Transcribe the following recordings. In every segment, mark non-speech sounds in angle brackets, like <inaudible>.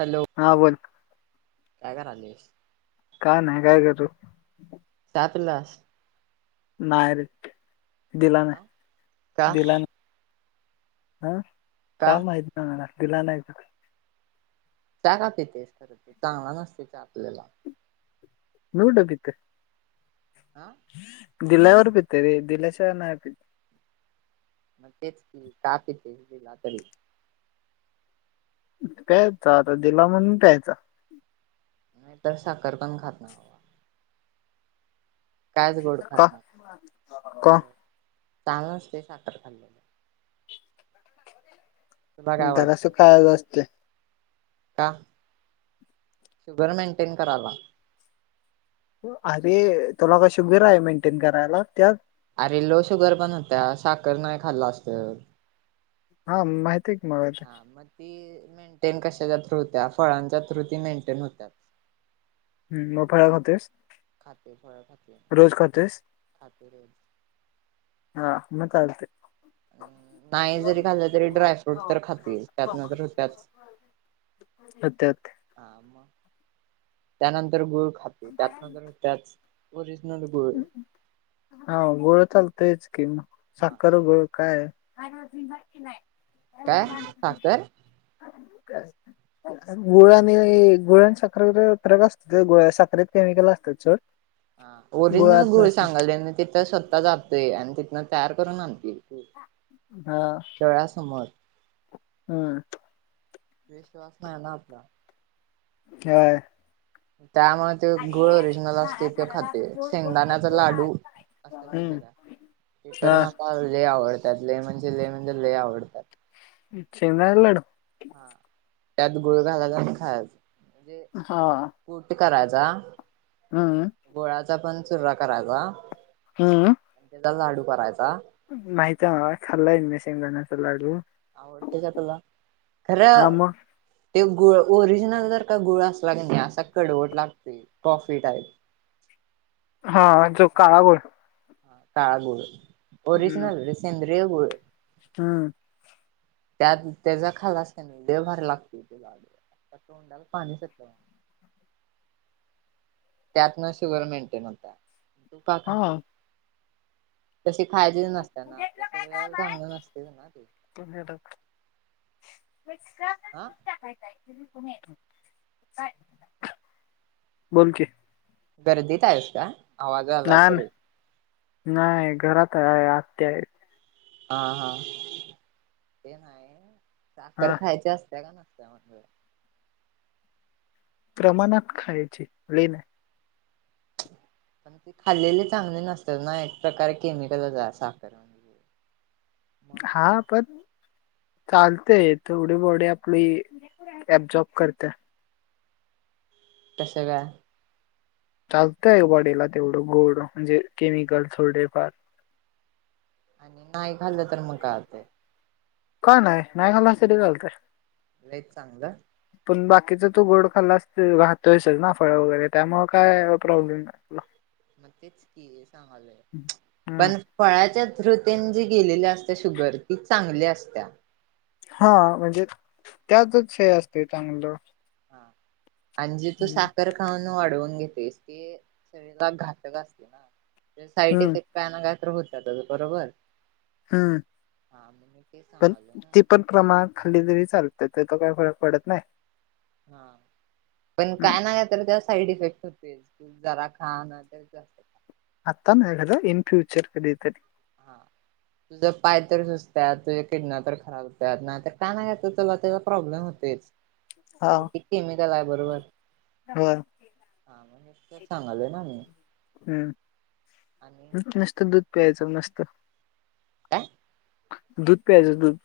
Hello हा बोल काय करायलीस? काय नाय काय करू आतुलंदास नाय रे दिला नाय हा का दिला न हं का माहिती मला दिला नाही त. राहतंय तेच खऱ तर ते चांगला नसते ते आपल्याला न्यु डबे हेत काय आ दिल्यावर पितय रे दिल्याशिवाय नाय पित मग तेच की, का पिते दिला तरी प्यायचा आता दिला म्हणून प्यायचा नाय तर साखर पण खात नाय बाबा खात का ना का? होय चांगलं नं नंसतय साखर खाल्लेलं. तुला काय जरास वाटते खायाचं असतय. का? शुगर मेंटेन करावा. अरे तुला का शुगर आहे मेंटेन करायला त्यात ते लो शुगर पण होत्या साखर नाय खाल्लंस तर हा माहि हा मग ती मेंटेन कशाच्या थ्रू होत्या. फळांच्या थ्रू ती मेंटेन होत्या. हम् म फळ खातेस. खाते फळ खाते खाते रे हा म चालतंय. अ नाही जरी खाल्लं तरी ड्रायफ्रूट तर खाते, त्यातनं तर होत्यात. होते होते आं म त्यानंतर गुळ खाते त्यातनं तर त्याच ओरि नल बळ हा गोळा चालतयच की म हा साखर गुळ काय? काय साखर <inaudible> <unintelligible> गुळ आणि हे गुळ आणि साखरेत फरक असतोय साखरेत केमिकल असतत सोड ओरिजनल गुळात गुळ नसते सांगालोय, आणि तिथं स्वत जातय आणि तिथनं तयार करून आणतुयऽऽ. दळा समोर, हम, विश्वास नाही ना आपलाऽऽ हां,, त्यामुळे ते, गूळ ओरिजिनल असतोय तो खातोय,, शेंगदाण्याचा लाडूऽऽ असच नाही हम्म का,, ते तर हा मला जे आवडतंऽऽ त्यात लेमण,, ले म्हण तर लय आवडतयऽऽ शेंगदाण्याचा लाडू,, हा,, त्यात गुळ घालायचा आणी खायाचा, म्हणजेऽऽ का राजा,, हमम पण चुर्रा कराायचाऽऽ हम्, लाडू करायचा,, माहीतय मला, खालाय मि पन शेंगदाण्याचा लाडू,, आवडतय का तुला? खरंऽ हा मग ते गुळ,, ओरिजिनल जर का गुळ असला क नाही असा कडवट लागतय,, कॉफी टाईप. हा,, जो मस्तच काळा लागते गूळ. काळा गुळ,, ओरिजनल रे, सेंद्रिय गुळ. हम्, त्यात त्याचा खालाच क नाही,, तो भारी लागतय ऽऽ तोंडाला पाणी सुटलय,, त्यातन शुगर मेंटेन होत्या, तुप हा खातऽऽ तशी खायचीच नसत्या,, आपल्या शरी चांगले नसते ना तेऽऽ आह,, बोल की,, गर्दीत आहेस का,, आवाज आलाय तरीऽऽ नाय,, घरात आहे आत्या आयत... हा, हा, ते नाही साखर हा खायचे असत्याऽऽ त्यागण असते आ घ <unintelligible> प्रमाणात खायची, लय नाई, <unintelligible> खाल्लेले चांगले नसताच नाइ,, एक प्रकारे केमिकलच आय साखर म्हणेऽऽ हाऽऽ पण, चालतेय,, थोडी बॉडी आपली अब्जॉर्ब करत्याऽऽ तसं, का? चालतय बॉडीला तेवढं गोड,, म्हणजे केमिकल थोडेफारऽऽ आणि नाही खाल्लं तर मग काय होतयऽऽ काय नाही, नाही खालास तरी चालतय.. लईच चांगलं,, पण बाकीचा तू गोड खाल्लास,, घातोय ना फळ वगैरे त्यामुळ काय प्रॉब्लेमऽऽ मग तेच की सांगलय,, हम्म. पण फळाच्याऽऽ शृतेन जी गेलेल्या असत्या शुगर,, ती चांगली असत्याऽऽ हाऽऽ म्हणजे त्यातच हे असतय चांगलं.. हा आणि जे तू हम्म साखर खाऊन वाढवून घेतोयस ते शरीरला घातक असते नाऽऽ साईड हम्म इफेक्ट काय ना काय तर होतय त्या बरोबरऽऽ हम्म,, पण सांगालो ना तेी पण प्रमाणात खाली तरी चालतयऽऽ तेथे तो काही फरक पडत नाही. हा पण हम्म. काय ना का तर त्या साईड इफेक्ट होत. े जरा खा ना तर जास्त आतान हद इन फ्युचर कधितरी हा तुझं पाय तर सुचतात तुझ्या किडना तर खराब होतात ना का नाही घेत तुला त्याला प्रॉब्लेम होत हा शवटी केमिकल आहे बरोबर होय हा मगतच सांगालय ना मी आणि नस्त दूध पियचं मस्त का दूध प्यायज दूध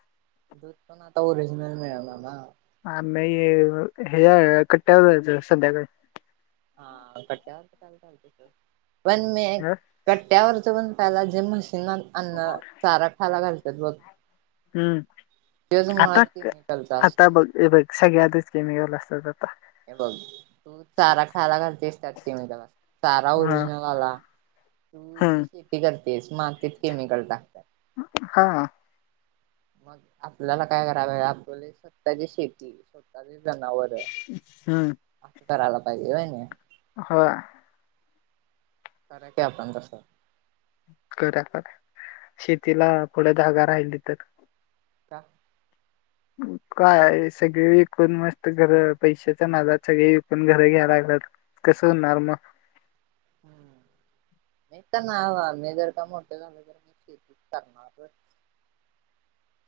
दूध पण आता ओरिजनल मळणार ना ह नाही हे कट्ट्यावर जायचं सध्याकाळी हा कट्ट्यावरचयला चालत पण मी कट्ट्यावरच पणला जे अन्न चारा खायला घालतात बघ हम्म त्योच आता मुळात केमिकलचा आता असतोय बघ बघ सगळ्यातच केमिकल असतात आता हे बघ तू चारा खायला घालते अससतात कि म चारा हा ओरिजिनल आला तू जी हम्म शेती करतेस मातेत केमिकल टाकतात हा मग आपल्याला काय करावं आपले स्वतःची शेती स्वतः वर हम्म अस करायला पाहिजे हा खय क आपण द स करा शेतीला पुढ धागा राहिली तर का काय सगळे विकून मस्त घर पैशाच्या नादात सगळे विकून घर घ्याय लागलात कसं होणार मग हम्म नाही तर ना ह आ्ी जर का मोठे झाले तर का शेती करणार तर <unintelligible>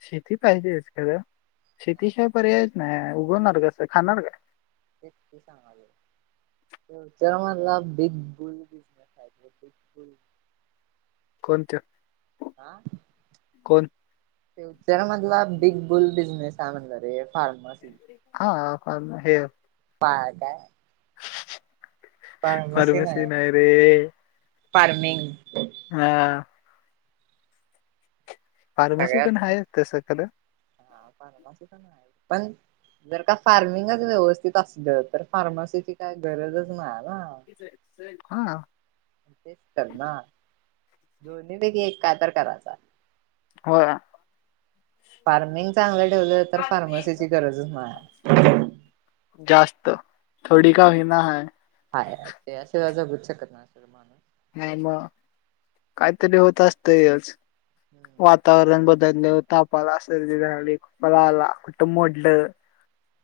शेती पाहिजेच खरां शेतीशाय पर्याय नाही उघडणार कसं खाणार का तेच ते सांगज त्या मलं big bull business big bull कोणत्या ह फ्यचर मधला बिग बुल बिझनेस कामंद रे फार्मसी हा का हे पा का मरमश्री नाय रे फारमिंग हम फार्मसी पण सगळ्यात आहे तसं खर हा पारला सुण आहे पण जर का फार्मिंगच व्यवस्थित असलं तर फार्मसीची काय गरजच नाही ना हा ना तेच तर ना दोन्ही पैकी एक काय तर करायचा हो फार्मिंग चांगलं ठेवलं तर फार्मसीची गरजच नाही जास्त थोडी का होना हय हा ते असे जगूच शकत ना असेल माणूस नाही मग काहीतरी होत असतयच हम्म वातावरण बद्दल धंदेव तापाला, सर्दी झाली, खोकला आला, कुठं मोडलं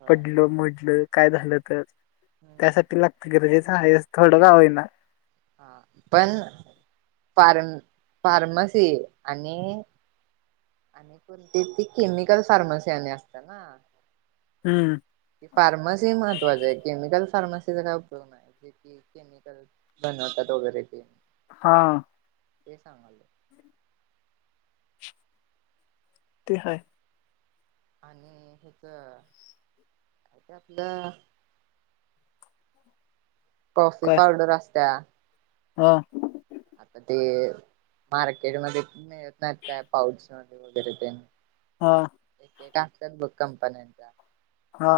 होय पडलं मडलं काय झालं तर हम्म त्यासाठी लागत गरजेच आहेस थोडं का होईना. हा पण फारम फार्मसी आणि आणि कोणती ती केमिकल फार्मसी आणि असत ना. हम्म फार्मसी महत्वाचे केमिकल फार्मसीचा काय उपयोग आहे जे क केमिकल बनवतात वगैरे ते. हा. ते सांगायलो. ते हाय. आणि हेच काय ते आपलं. कॉफी काय पावडर असत्या ना, हा. आता ते मार्केटमध्ये मिळतात काय पाऊच. वगैरे ते. हा. ते काय असतात बग कंपन्यांचा हा.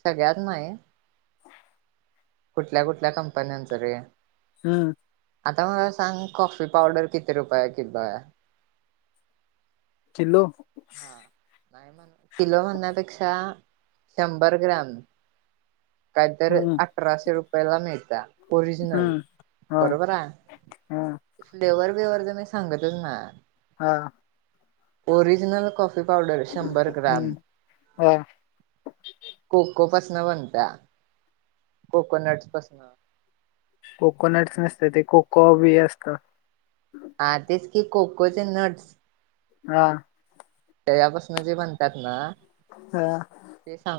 सगळ्यात नाही कुठल्या कुठल्या कंपन्यांच रे. हम्म. आता मला सांग कॉफी पावडर किती रुपये किलोये. किलो. हा नाही म्हण किलो म्हणण्यापेक्षा शंभर ग्रॅम, काहीतरी हम्म अठराशे रुपयाला मिळते. ओरिजनल हम्म हा बरोबर हाय, हा फ्लेवर च मी सांगतच नाय. हा. ओरिजनल कॉफी पावडर शंभर ग्राम हम्म हा कोकोपसन बनत कोकोनट पासन. कोकोनट नसत ते कोको बी असत. हा तेच की कोकोचे नट्स. हा. त्याच्या पासन जे बणतात ना. हा.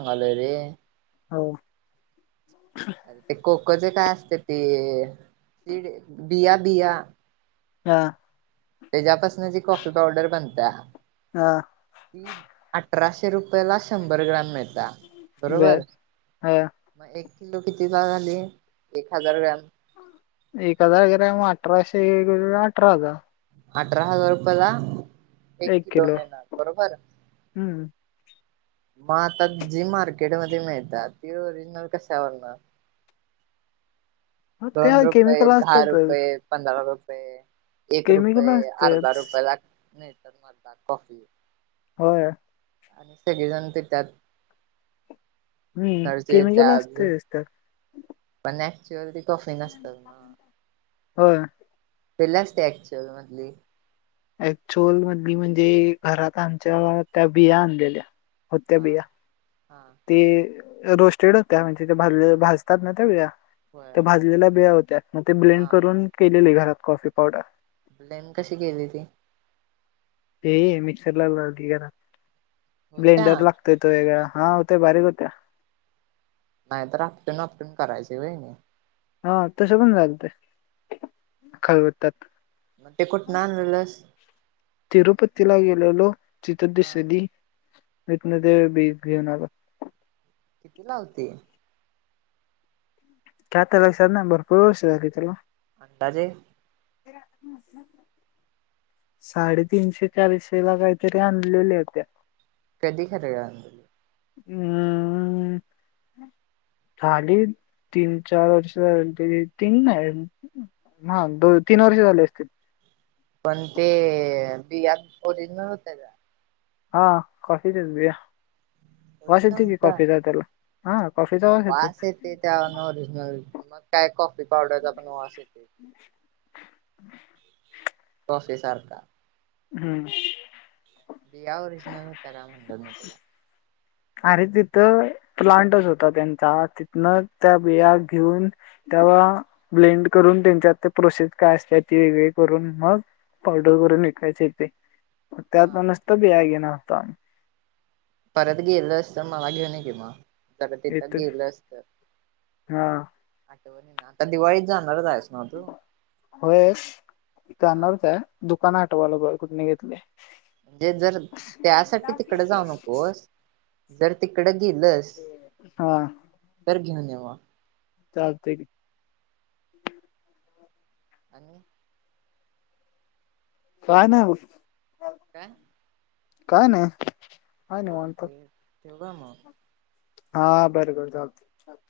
<unintelligible> हो. अरे ते कोकोचे काय असते ते शिड बिया बिया. हा. त्याच्यापासून ज कॉफी पावडर बनता. हा. ती अठराशे रुपय ला शंभर ग्रॅम मिळ ता, बरोबर बर हा म एक किलो कितीचा झाली एक हजार ग्रॅम एक हजार ग्रॅम अठराशे गे अठरा हजार अठरा हजार रुपयाला एक किलो मीळणार बरोबर. हम्म मग आता जी मार्केट मध्ये मिळतात ती ओरिजनल कशावरण. दोन त्या रुपये, केमिकल दहा असतातच रुपये, पंधरा रु पये एक केमिकल रुपये, अर्धा असतेच रुपये ला‌ तर माळता कॉफी. होय. आणि सगळेजण ते त्यांच्या त व्हय केमिकल त्यात असत जास्त पण ऍक्च्युअल ती कॉफी नसतात होय. पहिला असते ऍक्चुअल मधली ऍक्चुअल मधली म्हणजे घरात आमच्या त्या बिया आणलेल्या होत्या हा बिया. हा ते रोस्टेड होत्या म्हणजे ते भाजले भाजतात ना त्या बिया होय त्या होय भाजलेल्या बिया होत्या मग ते ब्लेंड हा करून केलेले घरात कॉफी पावडर ब्लेंड कशी केली ती? ते मिक्सरला लावली घरात. होत्या ब्लेंडर लागतोयतो वेगळा. हा होते बारीक होत नाहीतर आपटून आपटून करायच वई नाही हा तस पण झालते खलबत्त्यात मग ते कुठनं आणलेलंस तिरुपतीला गेले गेलो. तिथ हा दिसली, तिथं ते बी घेऊन आलो. किती लावते? का त्याला <unintelligible> भरपूर वर्ष झाली त्याला अंदाजे? <unintelligible> साडेतीनशे चारशे का काहीतरी आणलेल्या होत्या कधी खर आणलेल्या? अम झाली तीन चार वर्ष <unintelligible> हा दोन तीन वर्ष झाले असतील पण ते बिया ओरिजनल होत्या का? हा, कॉफीच्याच बीया, वास ओरिजनल येतो की होत्या कॉफीचा त्याला वास येते त्या ओरिजिनल मग काय कॉफी पावडरचा पण वास येतोय कॉफी सारखा हम्म. बिया ओरिजनल होत्या का म्हणलं मी तुला? अरे तिथं प्लांटच होता त्यांचा तिथन त्या बिया घेऊन तेव्हा ब्लेंड करून, त्यांच्या त्या प्रोसेस काय असते ती हे करून मग पावडर करून विकायचे ते मग त्या पण हा नुसत बिया घेणार होतो आम्ही. परत गेलं असत मला घेऊन ये कि मग जर तिथं येतो गेलंस तर हा आठवणीन. आता दिवाळीत जाणारच आहे होय, हा जाणारच आहे दुकान आठवायला पाहिजे कुठने घेतलय म्हणजे जर त्यासाठी तिकड जाऊ नकोस जर तिकडं गेलंस तर घेऊन ये म चालते की आणि काय नाय व काय? काय नाही. काय निवांत चालते ठेऊ का म? हा बरं बरं चालते.